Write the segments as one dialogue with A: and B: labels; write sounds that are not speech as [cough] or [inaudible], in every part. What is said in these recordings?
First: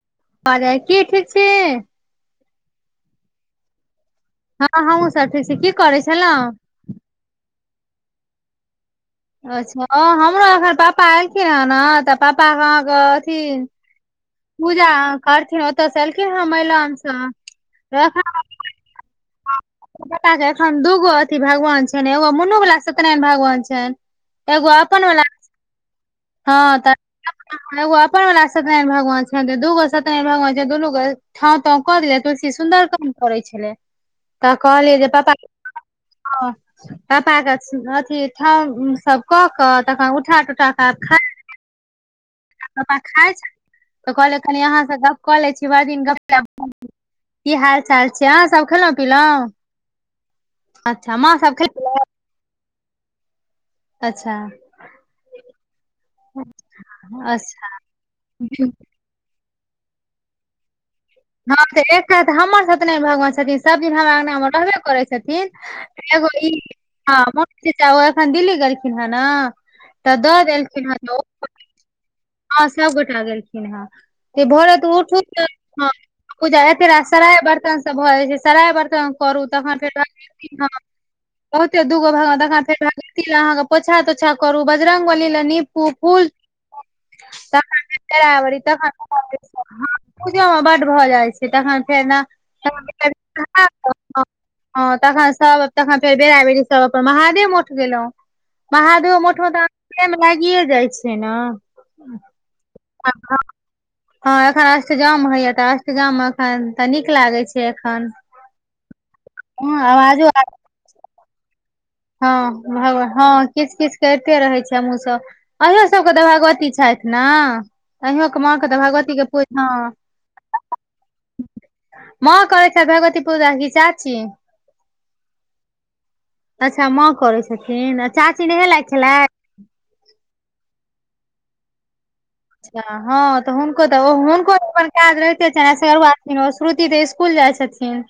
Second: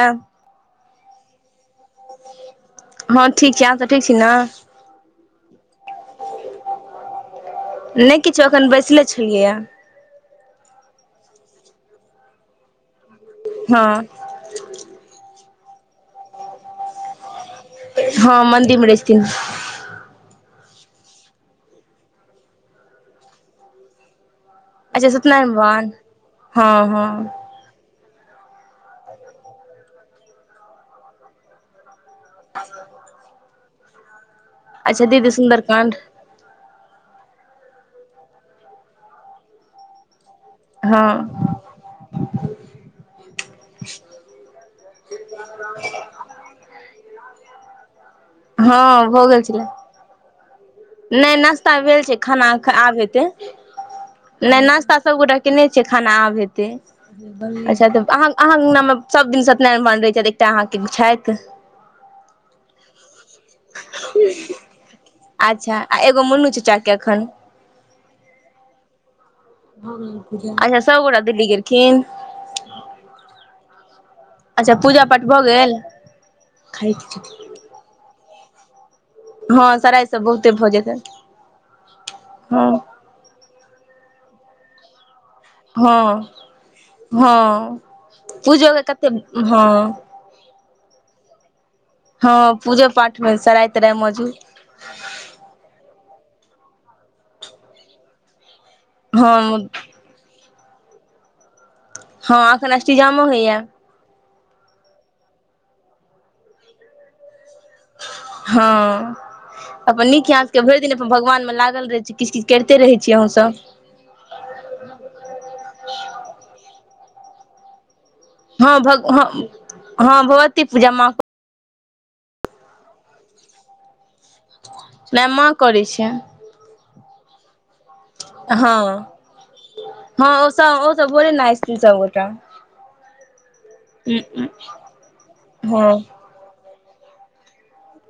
A: त
B: [inaudible] की ठीक छी।
A: हँ ठीक छी आह सब ठीक छी ने?
B: हँ हमहूँ सब ठीक छी की करै छलौं।
A: नहि किछो एखन बैसले। छलियैए
B: अच्छा ओ हमरो एखन पापा एलखिन हें ने तऽ पापा के अहाँके अथि
A: हँ।
B: पूजा करथिन ओत‌ से एलखिन हे मईलान सँ।
A: हँ मन्दिर मे रहै छथिन।
B: पप्पा के एखन दूगो अथी भगवान छनि एगो मुनू वला सत्यनारायण भगवान छनि। एगो अपन
A: अच्छा
B: वला
A: सतनारायण भगबान।
B: हँ तऽ। एगो अपन वला सत्यारायण भगवान छेन दूगो सत्यनाराय भगवान छेन दुनू गो ठाव ताव कऽ देलया तुलसी सुन्दर काम करै छलै तऽ कहलियै
A: अच्छा
B: जे
A: दीदी
B: पापा
A: सुन्दरकाण्ड
B: ओ पप्पा के अथी ठांउ सब कऽक तखन उठा तुठा क।
A: हँ।
B: पापा खाइ छैथ तऽ कहलियै कनि अहाँ सँ गप कऽ लै छी भैर दिन गप्प नै भेल। की हाल चाल छै अहां सब खेलहुं
A: हँ भऽ गेल
B: पिलहुं?
A: छलै नहि नाश्ता
B: खेल
A: भेल छै खाना ख आब हेतै।
B: अच्छा
A: नहि नाश्ता सभ गोटा केने छियै खाना आब हेतै। अच्छा तऽ आहाँ आहाँ अंगना मे सब दिन सत्यनारायण भगबान रहै छथि एकटा अहाँके छैथ।
B: हॅं एकटा तऽ हमर सत्यनारायण भगबान छथिन सब दिन हमरा अंगना मे रहबे करै- छथिन
A: अच्छा आ
B: एगो
A: मुन्नू
B: इ
A: चाचा के
B: हँ
A: एखन
B: मोनू च्चा ओ एखन दिल्ली गेलखिन हें नऽ।
A: हँ अच्छा सबगोरा दिल्ली गेलखिन।
B: हँ सबगोटा गेलखिन हें।
A: अच्छा
B: भोरे तऽ
A: पूजा
B: उठु
A: पाठ भऽ
B: तऽ
A: गेल
B: हँ पूजा हेतेै रे सराय बर्तन सब भऽ जाय छै सराय बर्तन। करू
A: हँ
B: तखन फेर
A: सराइ सब बहुते
B: [unintelligible] हँ
A: भऽ जेतै
B: बहुते दूगो भगबान तखन
A: हँ
B: फेर केलक। लए आहाँके पोछ तोछा करू बजरंग बली लग नीपू
A: हँ
B: फूल-
A: हँ
B: तखन फेर पेराबरी
A: पूजो के
B: तखन
A: कते हँ।
B: पूजो मे बड भऽ जा छै तखन फेर न
A: हँ
B: नहा
A: पूजो पाठ मे सराय तराय
B: कऽ।
A: मौजूद
B: हॅं तखन सब तखन फेर बेरा बेरी सब अपन महादेव मठ गेलौ। महादेबो मठ में ते आहाँ
A: हँ
B: के तऽ टाइम लागिये जाय छै नऽ।
A: हँ एखन अष्टजामो होइया।
B: हँ एखन अष्टजाम होइया तऽ अष्टजाम में एखन तऽ नीक लागै छै। एखन
A: हँ
B: हँ
A: अपन
B: आवाजो
A: नीक ये
B: आ
A: आहाॅं सब के भैर दिन अपन भगवान मे लागल रहै। छी किछ-किछ कैरते रहै छी आहाँ सब-
B: कैरते रहै छी हमहुॅं सब अहिंयो सबके तऽ भगवती छैथ नऽ? अंहिके माँ के
A: हँ
B: तऽ
A: भग हँ
B: भगवतीके पू हँ।
A: भगवती पूजा माँ
B: माॅं करै छैथ भगबती पूजा कि चाची?
A: नै माँ करै छैय।
B: अच्छा माँ करै छथिन आ चाची
A: हँ
B: नेहेलैथ खेलैथ?
A: हँ ओ सब ओ सब भोरे नहाय छथिन सब गोटा।
B: हँ तऽ हुनको तऽ हुनको तऽ अपन काज रहिते छैन
A: हँ
B: सेहो- [unintelligible] श्रुति तऽ स्कूल जाय छथिन?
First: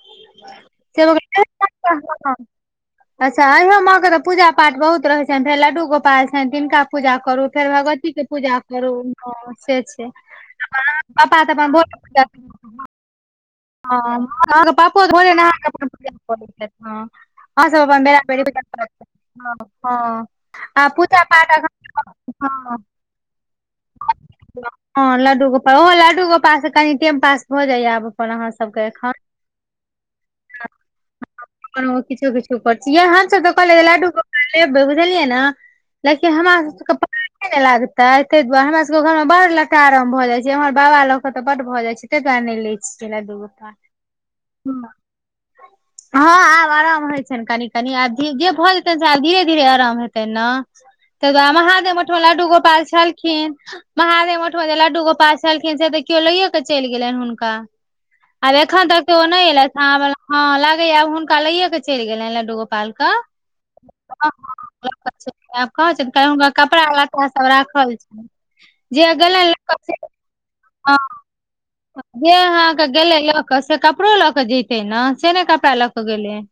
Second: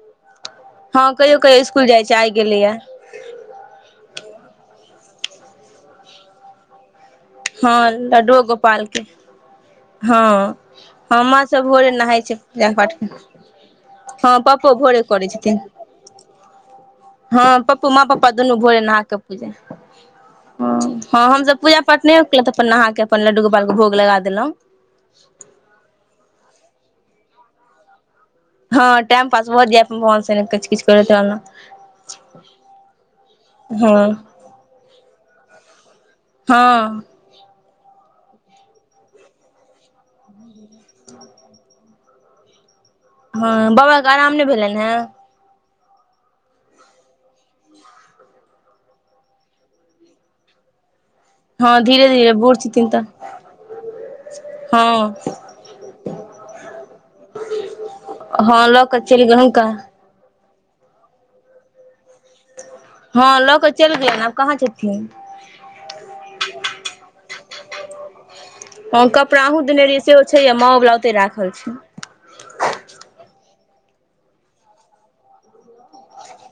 A: हँ कहियो- कहियो स्कूल जाय छैय आय
B: से
A: गेलैया।
B: अच्छा अयो माॅं के तऽ पूजा पाठ बहुत रहेै छैन फेर लड्डूगोपाल छैन तिनका पूजा। करू फेर
A: हँ
B: भगवती के
A: लड्डुओ
B: पूजा
A: गोपाल
B: करू।
A: के
B: हँ से छै
A: हँ
B: आहाँ पापा
A: हमा
B: तऽ
A: सब
B: अपन भोरे
A: नहाय
B: पूजा।
A: छै
B: [unintelligible]
A: [unintelligible]
B: हँ आहाॅं के
A: पप्पो
B: पापो तऽ
A: करै
B: भोरे नहा
A: छथिन
B: के अपन पूजा करै छैथ हँ
A: हँ
B: आहाॅं सब
A: पप्पो माँ
B: अपन बेरा
A: पप्पा
B: बेरी
A: दुनू
B: पूजा
A: भोरे नहा
B: करैत।
A: कऽ पूजा
B: हँ हँ।
A: हँ
B: आ पूजा
A: हँ
B: पाठ
A: हमसब पूजा पाठ
B: एखन
A: नहि केलौ तऽ अपन
B: हँ
A: नहाके अपन लड्डू गोपाल के भोग लगा देलौ।
B: हँ लड्डू गोपाल ओहो लड्डू गोपाल से कनि टाइम पास भऽ जाइया आब अपन आहाँ स।
A: हँ टाइम पास भऽ जेएत भगवान सने किछ -किछ करैत रहलौ।
B: कोनो [unintelligible] सब के कहलियै लड्डू गोपाल लेबैय बुझलियै न लेकिन हमरा सब के।
A: हँ
B: [unintelligible] नै ने लागतेै तैय दुआरे हमरा सब के घर मे बड लतटारम भऽ जाय छै हमर बाबा लऽ के तऽ बड भऽ जाय छै तैय दुआरे नै लेै।
A: हँ बाबाके आराम नै भेलैन हेँ?
B: हँ आब आराम होय छैन कनि -कनि आब जे भऽ जेतनि से आब धीरे धीरे आराम हेतैन नऽ। तैय दुआरे
A: हँ धीरे
B: महादेवमठ मे
A: धीरे
B: लड्डू
A: बूढ़
B: गोपाल
A: छथिन तऽ
B: छेलखिन। महादेव मठमे जे लड्डू
A: हँ
B: गोपाल छेलखिन से तऽ केओ लैये केऽ चैल गेलैन हुनका ‌। आब
A: हँ लऽ
B: एखन
A: कऽ
B: तक के
A: चलि
B: ओ
A: गेल
B: नैं
A: हुनका
B: एलैथ हँ लागेया आ हुनका लैये के चैल गेलैन लड्डू गोपाल। के
A: हँ लऽ कऽ चैल गेलै
B: हँ
A: आब
B: हँ
A: कहाँ छथिन।
B: लटकल छै, आब कहा छै हुनकर कपड़ा लत्ता सब राखल छैय।
A: हँ कपड़ा अहूँ देने रहियै सेहो छै हे
B: हँ
A: माँवाला ओतै राखल छैय।
B: जे आहाँके गेलैय लऽ कऽ से कपड़ो लऽ कऽ जैतैय नऽ से ने कपड़ा लऽ क गेलैय।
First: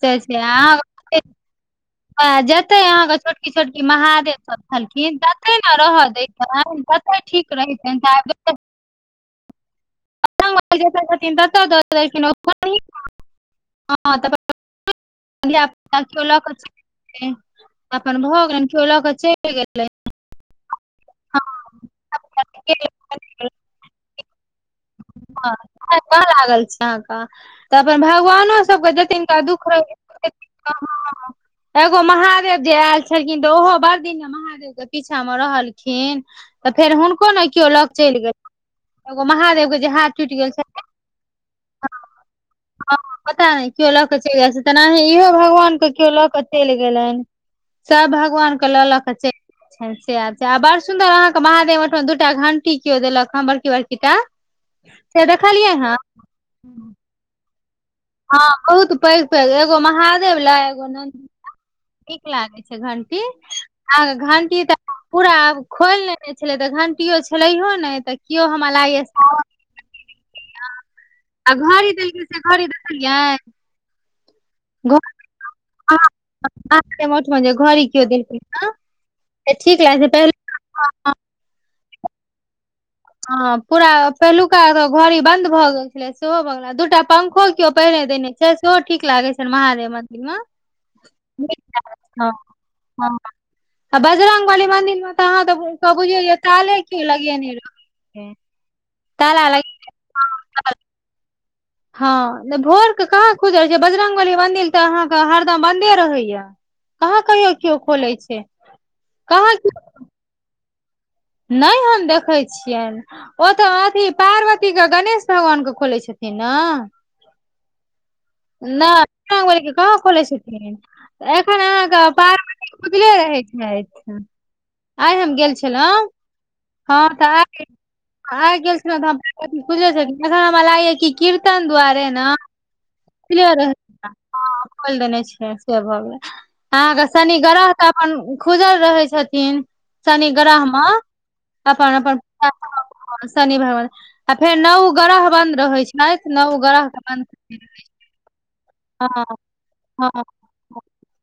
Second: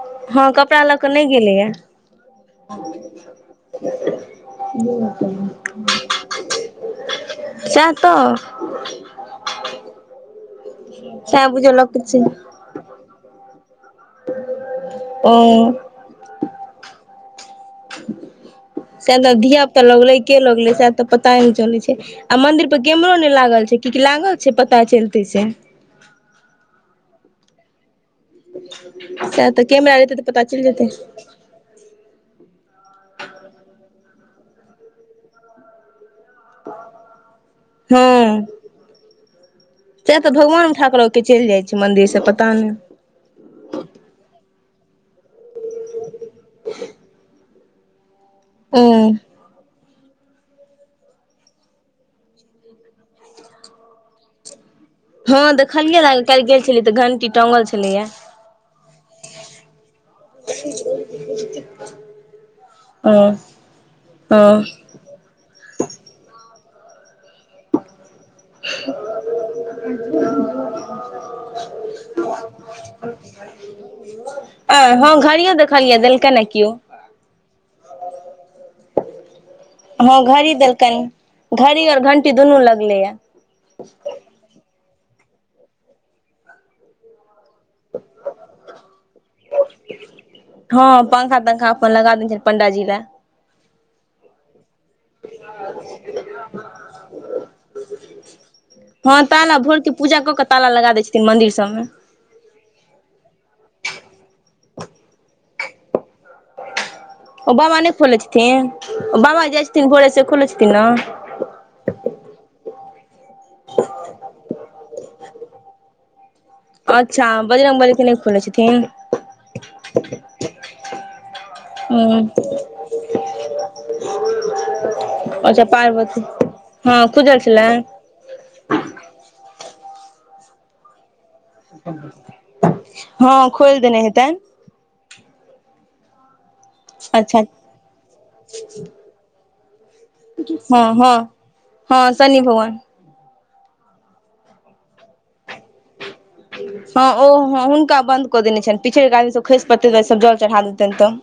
B: से छै
A: हँ
B: आव
A: कपड़ा
B: [unintelligible]
A: [unintelligible]
B: आ जते अहाँके छोटकी छोटकी महादेव सब छलखिन तते ने रहऽ दैतनि। तते ठीक
A: सएह
B: रहितैन महादेव।
A: [unintelligible]
B: [unintelligible] छथिन
A: सएह
B: ततऽ
A: बुझियौ
B: द‌ऽ
A: लऽके छै
B: देलखिन।
A: ओ
B: [unintelligible] धिया पुता किलो लके अपन भोग हैन ‌।
A: सेल ने धिया पुता लगले के लगले सह तऽ पताए नैं चलैय छैं। आ मंदिर पर केमरो
B: हँ
A: नहि लागल छै कि लागल छैय पता चलतैय से।
B: कह लागल छी अहाँके। तऽ अपन भगवानो सबके दु तीनठा
A: सएह तऽ
B: दुःख रहैय
A: कैमरा रहतै तऽ
B: त
A: पता चलि
B: हां
A: जेतै
B: हां। [unintelligible] एगो महादेव जे आयल छलखिन तऽ ओहो बड़ दिन महादेव। पीछा में रहलखिन तऽ फेर हुनको ने क्यों लग चलि गेलैन।
A: सा तऽ
B: गेल छल
A: भगवान उठा के चलि जाइ छै, मंन्दिर से पता नैय ‌।
B: पता नहि क्यों लऽ केऽ चलि जाइ छै तेनाही इहो भगवान के क्यों लक चलि गेलनि। सब भगवान के
A: ओ
B: ललक चलि गेलैन। सेचा बड़ सुन्दर अहाँके महादेव ओहिठमा दूटा घंटी क्यों देलक बडकी बडकी। टा। से
A: हँ
B: हँ
A: देखलियै काल्हि गेल छलियै तऽ घंटी टंगल छलैया।
B: हँ बहुत पैघ पैघ एगो महादेव ला एगो नन्दी ला।
A: [unintelligible]
B: नीक लागै छै
A: हँ
B: घंटी आहा घंटी
A: हँ
B: तऽ। पूरा आब खोलि लने छलै तऽ घंटियो छलैहो नैं तऽ केओ हमरा लागय
A: [unintelligible]
B: आ घड़ी देलकै से घड़ी देखलियै
A: अ हँ घड़ियों देखलियैन देलकैन ने कियो।
B: मोठ में घड़ी कीओ देलखिन हॅं। से ठीक। [unintelligible]
A: हँ घड़ी देल्कन घड़ी और घंटी दुनू लगले ये
B: ह पूरा पहिलुका घड़ी बंद भऽ गेल छले सेहो भऽ गेल दूटा पंखो क्यों पहिने देने छै सेहो ठीक लागे छै महादेव मंदिर में
A: हँ पंखा तंखा अपन लगा देने छै पंडाजी लए।
B: हँ आ बजरंगग बली मंन्दिर मे [unintelligible] ताले को लगिय
A: हँ ताला भोर के पूजा कऽ के ताला लगा दय छथिन मंदिर सबमे।
B: हँ भोर के कहाँ खुजल छै बजरंगबली मंदिर तऽ अहाँके हरदम बन्दे रहैया। कहाँ
A: ओ
B: कहियो
A: बाबा
B: केओ
A: नहि
B: खोले
A: खोलै
B: छै
A: छथिन ओ बाबा जाइ छथिन भोरेसँ खोलै छथिन न।
B: नय हम देखै छियनि ओ तऽ अथिी पार्वती के गणेश भगवान के खोलैत छथिन। तेना
A: अच्छा बजरंगबली
B: नहि बजरंगबली के कहाँ खोलै छथिन एखन
A: ह
B: अहके पार्वती खुजले रहै छैथ। आइ हम गेल
A: अच्छा
B: छलहुँ
A: पार्वती
B: हँ तऽ
A: खुजल
B: आइ
A: छलै
B: आ गेल छलिनऽुे छल एन हमरा लागया कि कीर्तन दुआरे ने
A: हँ
B: खुजले रहे
A: खोलि
B: छैन
A: देने हेतनि
B: ह हम खोल देने छियन से भोगेलन अहाँके शनि
A: अच्छा
B: ग्रह तऽ अपन खुजल रहे छथिन शनि ग्रह
A: हँ
B: मे।
A: हँ हँ शनि भगवान।
B: हँ शनि भगवान आ फेर नौ ग्रह बन्द रहै छै नौव ग्रह के
A: हँ
B: बन्द
A: ओ
B: रहै
A: हँ
B: छै।
A: हुनका बन्द कऽ देने छैन पीछैड़ कऽ आदमी सब खइस पड़तै तऽ सब
B: हँ
A: जल चढ़ा देतैन तऽ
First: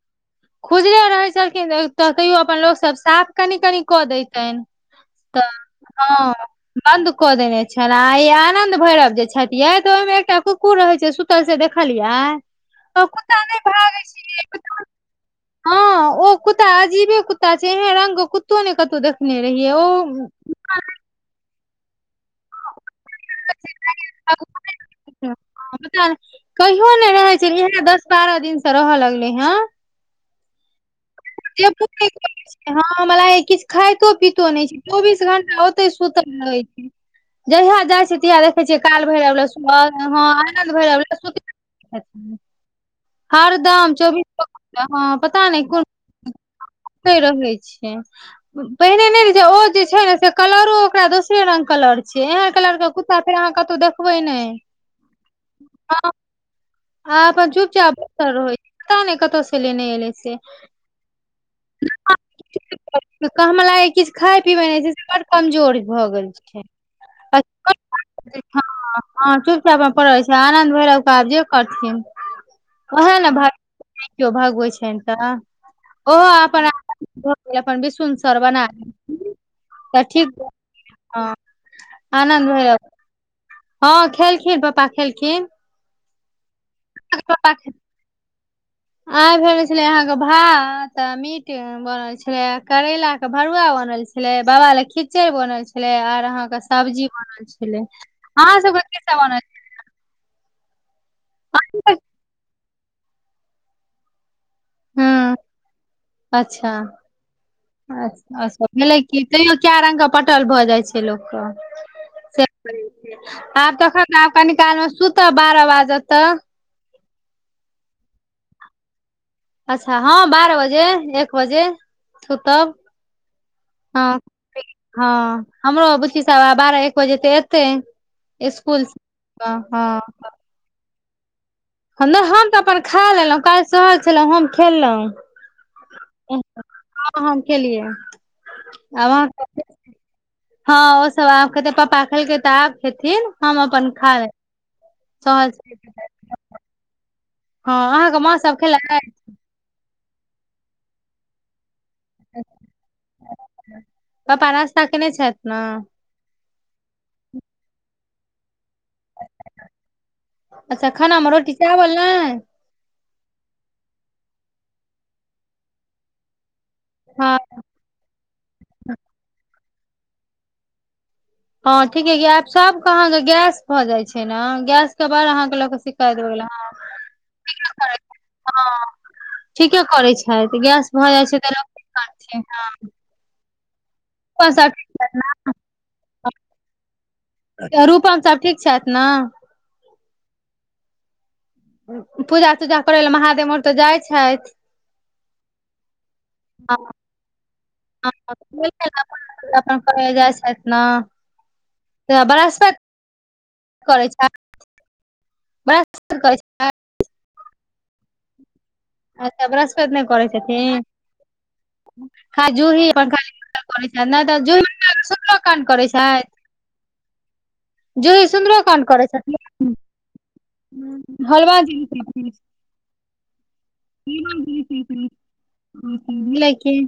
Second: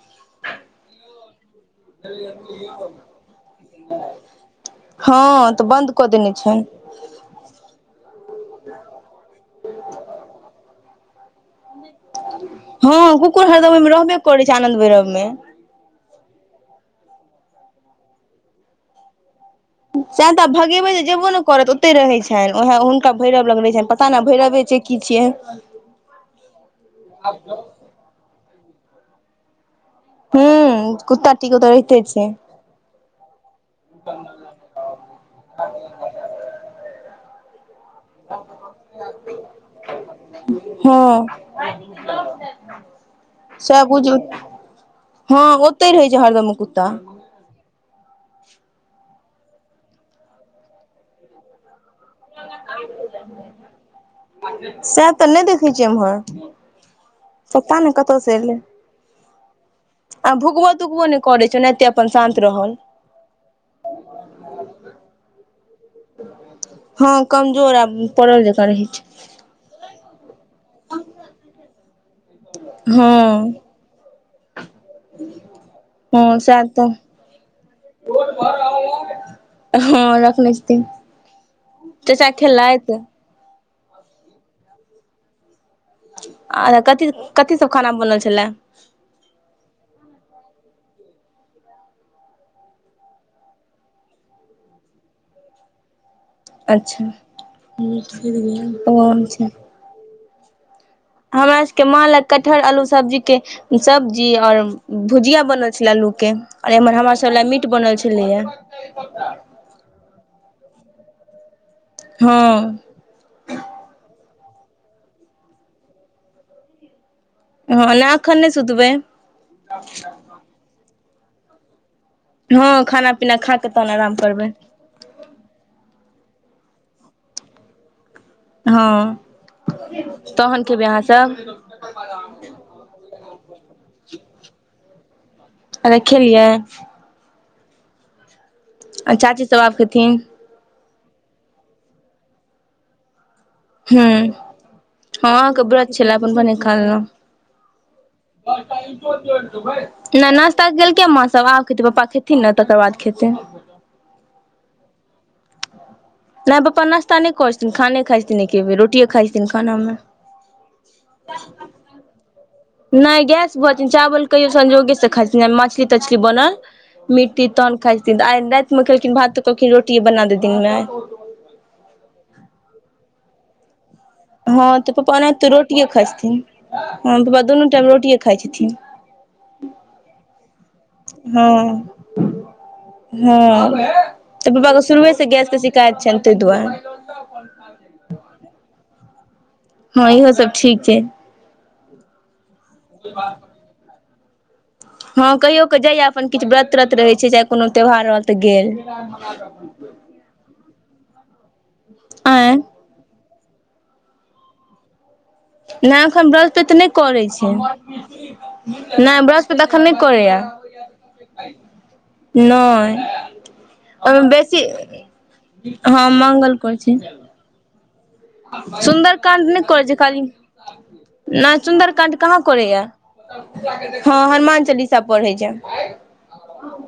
B: खुजले रहै छलखिन तऽ तऽ तैयो अपन लोकसभ साफ कनि-कनि कऽ दैयतैन तऽ
A: हँ बन्द कऽ देने
B: हँ।
A: छनि
B: बन्द कऽ देने छला आ ई आनंद भैरव जे छथिये तऽ ओयमे एकटा कुकुर रहै छै सूतल से दे खलियै कऽ कुत्ता नैय भागै छै यै कुत्ता
A: [unintelligible] में
B: हँ ओ कुत्ता अजीबे कुत्ता छै एह रंग कुत्तो नै कतौउ दे खने रहिए ओ
A: जै तऽ भगेबै नै जेब्बो नै करत ओ ते रहै छैन ओहै हुनका भैरव लग रहै छैन पता नै भैरवे छै की छियै।
B: [unintelligible] कहियो नै रहै छै इहने दस बारह दिन स रहऽ लगलै हँ
A: हूं।
B: [unintelligible] हँ हमा लागैया किछ खाइतो पितो नैय छै चौबीस घंटा ओतैय सुतल रहै छै। जहिया जाइ सितिया देखै छियै काल भैरव लग सुतल हँ आनन्द
A: हँ
B: भैरव [unintelligible]
A: [inaudible]
B: हर
A: सब
B: दम
A: बुझू
B: चौबीसो घंटा हँ पता नैय कोन
A: ओते रहै छै
B: [inaudible]
A: हरदम कुत्ता
B: ओतैय रहै छै। पहिने नैय रहै छै ओ जे छै न से कलरो ओकरा दोसरे रंग कलर से एहे कलरके कुत्ता फेर अहाँ कतौउ देखबै नैय
A: सएह तऽ नहि देखै छियै
B: [unintelligible]
A: एम्हर
B: आ अपन
A: पता नहि कतऽ
B: चुपचापतर
A: से
B: रहै
A: एलै
B: छै पता नै कतऽ स लेने एलै
A: आ
B: से।
A: भुकबो तुकबो नहि करै छै एनाहिते अपन शान्त रहल।
B: तऽ कऽ हमा लागैया किछ खाय पिबै नैय छै से बड़ कमजोर भऽ गेल छै
A: हँ कमजोर आ
B: [unintelligible]
A: पड़ल
B: हँ
A: जकाँ रहै
B: हँ ठीक [unintelligible] पड़ै छै आनन्द भैरव कऽ आब जे करथिन
A: छै हँ
B: ओएह न भै नै किओ भगवैन छैन। [unintelligible] ओहो
A: हँ सएह
B: आपर
A: तऽ
B: [unintelligible] अपन बिसुन सर बना [unintelligible]
A: हँ
B: तऽ ठीक
A: रखने छथिन
B: [unintelligible] हँ
A: चाचा
B: आनन्द भैया
A: खेलथि
B: हँ खेलखिन पप्पा खेलखिन।
A: आ कथी कथी सब खाना में बनल छलै?
B: आय भेल छेलैयै अहाँके भात आ मी मीट बनल छलैयै करैला कऽ भरुआ बनल छलै बाबा लै खिचैड़ बनल छलै आर तऽ अहाँके
A: अच्छा
B: सब्जी बनल छेलै अहाँ सबके की सब
A: ओहो छै
B: बनल
A: हमरा सबके माँ लै कटहर अल्लू सब्जी के सब्जी और
B: हँ
A: भुजिया बनल छलै अल्लूके
B: अच्छा
A: और एम्हर हमरा सभ लै मीट बनल छलैए।
B: किऐ रंग के पटल भऽ जाइ छै लोक कऽ।
A: हँ।
B: आब तखन आब कनी काल में सुतब बारह बाजत तऽ।
A: हँ नै एखन नैय सुतबै।
B: अच्छा हँ बारह बजे एक बजे। सुतब
A: हँ खाना-पीना खाकऽ तहन
B: हँ
A: अराम करबै।
B: हँ हमरो बुच्ची सब बारह एक बजे तऽ एतै इस्कूल स
A: हँ
B: हँ।
A: तहन खेबै अहाँसभ
B: नैय हम तऽ अपन खाय लेलहुँ काल्हि सहल छलहुॅं हम खेललहुँ।
A: आरे खेलियै।
B: हां हम खेलियै।
A: आ चाचीसभ आब खेथिन।
B: हां, ओ सब आब खेतै पापा खेलकै तऽ आब खेथिन हम अपन खाल
A: हां अहाॅं के व्रत छलाय अपन भने खालहुं।
B: हँ अहाँके माँ सब
A: दस टा
B: खेलक
A: इटो जोर देबै। नैय नाश्ता केलकै माँ सभ आब खेैतै पप्पा खेथिन ने तकर बाद खेतै।
B: पप्पा नास्ता केने छथि नैय
A: नैय पप्पा नाश्ता नैय करै छथिन, खाने खाइ छथिन एके बेेर रोटिए खाइत छथिन खानामे।
B: अच्छा खाना मे रोटी चावल नैय
A: नैय गैस भऽजऽ जैन, चावल कहियो संजोगेसे खाइ छथिन मछली-तछली बनल।
B: हँ
A: मीट-तीट तहन खाइ छथिन आइ रातिमे खयलखिन भात तऽ कहलखिन रोटि बना देथिनमे दिन में आइ
B: हां ठीक ये क आब सबके अहाँके गैस भऽ जाइ छैय नैय
A: हँ तऽ
B: गैस के बर अहाँके लऽ के शिकायत भए गेल हां।
A: हां पप्पा दुनू टाइम रोटिए खाइ छथिन।
B: ठीके करै छैथ, गैस भऽ जाइ छैय तऽ लोक की करथिन।
A: हां
B: रूपम सब
A: तऽ पप्पा के
B: ठीक
A: शुरुए
B: छथि
A: से गैस के शिकायत छनि ताहि दुआरे
B: रूपम सभ ठीक छथि नैय
A: हां इहो सब ठीक छैय।
B: पूजा-तूजा करै लए महादेव आर तऽ जाइ छथि।
A: हां कहियो कऽ जाइया अपन किछ व्रत-त्रत रहैय छैय, चाहे कुनू त्यौहार रहल तऽ गेल।
B: करे जाइ छथि नैय
A: आँय
B: वर्हस्पत करै छथि।
A: नैय
B: बृहस्पति
A: अखन
B: करै छथि
A: वर्हस्पत नैय करै छैय। नैय
B: अच्छा
A: बृहस्पत अखन
B: बृहस्पति
A: नैय करैया।
B: खाजू ही
A: नहि
B: अपन [unintelligible] छथि नहि
A: ओहिमे
B: तऽ
A: बेसी
B: जूही शुक्लो काण्ड करै
A: हां
B: छथि
A: मंगल करै छी।
B: जूही सुन्दरो काण्ड करै
A: सुन्दरकाण्ड नैय
B: छथिन
A: करैय छी खाली, नैय
B: हलवा जी
A: सुन्दरकाण्ड कहाँ करैया। हां हनुमान चालीसा पढ़ैय छैय।
B: हूॅं लैकिन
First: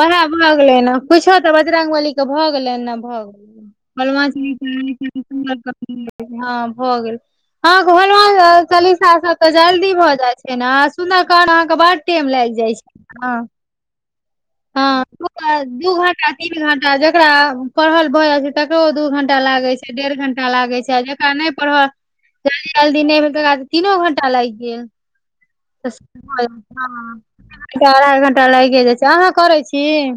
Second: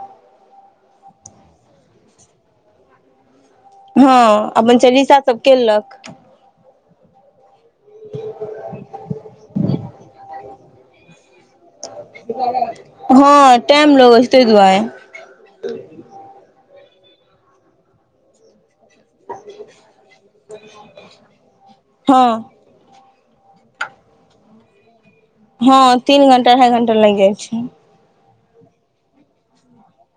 B: ओएह भऽ गेलै नैय कुछो तऽ बजरंगबली के भऽ गेलै नैय भऽ गेलै।
A: हँ
B: हनुमान चालीसा
A: अपन
B: एकटा के
A: सब केलक
B: सुन्दरकाण्ड हां भऽ गेल अहाॅं के हनुमान चलीसा सब त जल्दी भऽ जाय छैय। सुंदरकांड अहाॅं के बड्ड टेम लेग जाय छैय, हां।
A: हँ टाइम लगै छै ताहि दुआरे
B: तऽ दू घंटा, तीन घंटा जेकरा पढ़ल भऽ जाइ छैय। तकरो दू घंटा लागैय छैय, डेढ़ घंटा लागै छैय आ जेकरा नैय पढ़ल
A: हँ
B: जल्दी नैय भेल ते एकरा तीनो घंटा लागि गेल। तऽ
A: हां
B: से
A: तीन
B: भऽ
A: घंटा, अढ़ाइ घंटा लागि
B: जायत।
A: जाइ छैय।
B: अढ़ाइ घंटा लागे जाइ छैय, अहाँ करैय छी।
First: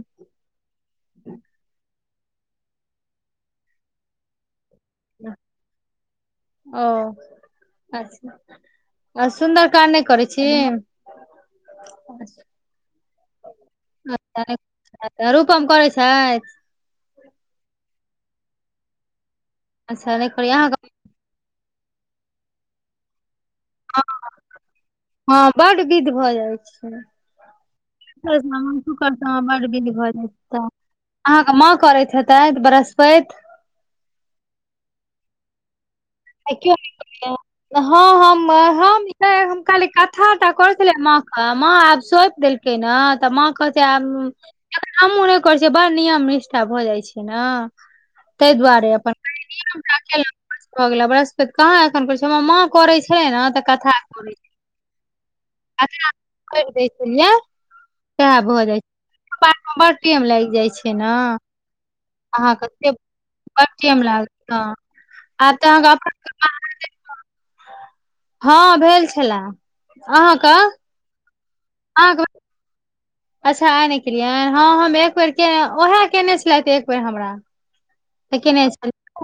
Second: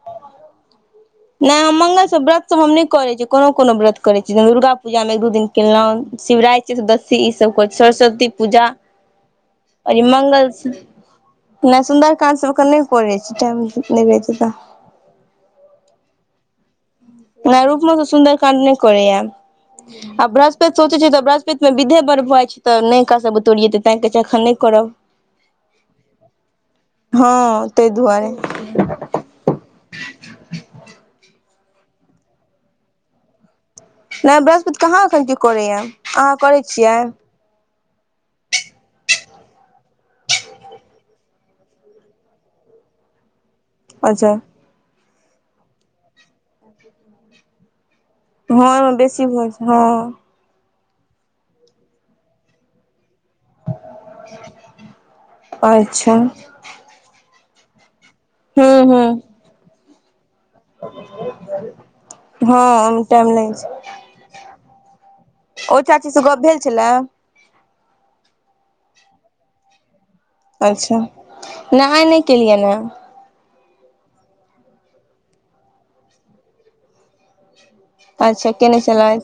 A: नैय हम मंगलसब व्रत सबऽ हम नैय करैय छी कोनो-कोनो व्रत करैय छी दुर्गा पूजामे एक दू दिन केलहुँ, शिवरात्रि,
B: ओ
A: चतुर्दशी ईसभ करै छी, सरस्वती
B: अच्छा
A: पूजा।
B: आ सुन्दरकाण्ड नैय करैय छी।
A: नैय
B: अच्छा
A: सुन्दरकाण्ड सब अखन नैय करै छी, टाइम नैय रहैय तऽ
B: अतऽ रूपम करैय छथि।
A: नै रूपमो तै सुन्दर काण्ड नै करै यै
B: अच्छा
A: आ
B: नहि करै अहाँ
A: ब्रस्पैत सोचे छीयै तऽ ब्रह पेत मे विधै बर भ जाए छै तऽ नै एकरा सब बुतै ओरयैते तैं कहै छै एखन नै करब
B: हां बड विध भऽ जाए
A: हँ ताहि
B: छै।
A: दुआरे
B: [unintelligible] हां बड बिध भऽ जाय छै तै अहाँ के मां करैत हेतै ब्रस्पैत।
A: नै ब्रस्पैत कहाँ एखन की करय यै, अहाँ करै छियै?
B: हां हम हम तै हम खाली कथा टा कहे छलिए माँ के मां आब सोप देल के ना तै मां कहय छै
A: अच्छा
B: आब हम्हुँ नै करै छियै बड़ नियम निष्ठा भऽ जाय छै नै।
A: हां-हां बेसी भ जाय छै हां।
B: भ गेलय ब्रस्पैत कहाँ एखन करय छीयै, हमर माँ करै छलै नै तऽ कथा करय छलिए, कथा
A: अच्छा
B: कह दै छैलिए सैह भऽ जाए
A: हूँ
B: छै,
A: हूँ
B: पूजो पाठ मे बड़ टैम लाएग जाए छै नै।
A: हां ओय मे टाइम लाएग
B: बड़
A: जाय
B: टेम लागत
A: छै।
B: हँ आब तऽ
A: ओ चाची से गप भेल छलै।
B: हां भेल छलैए अहाँ क
A: अच्छा नै आय नै केलियैन यै।
B: अच्छा आय नै केलिए ऐ हां हम एक बेर कै ओहे केने छलैथ एक बेर हमरा तऽ
A: अच्छा
B: केने
A: केनै
B: छल
A: छलैथ?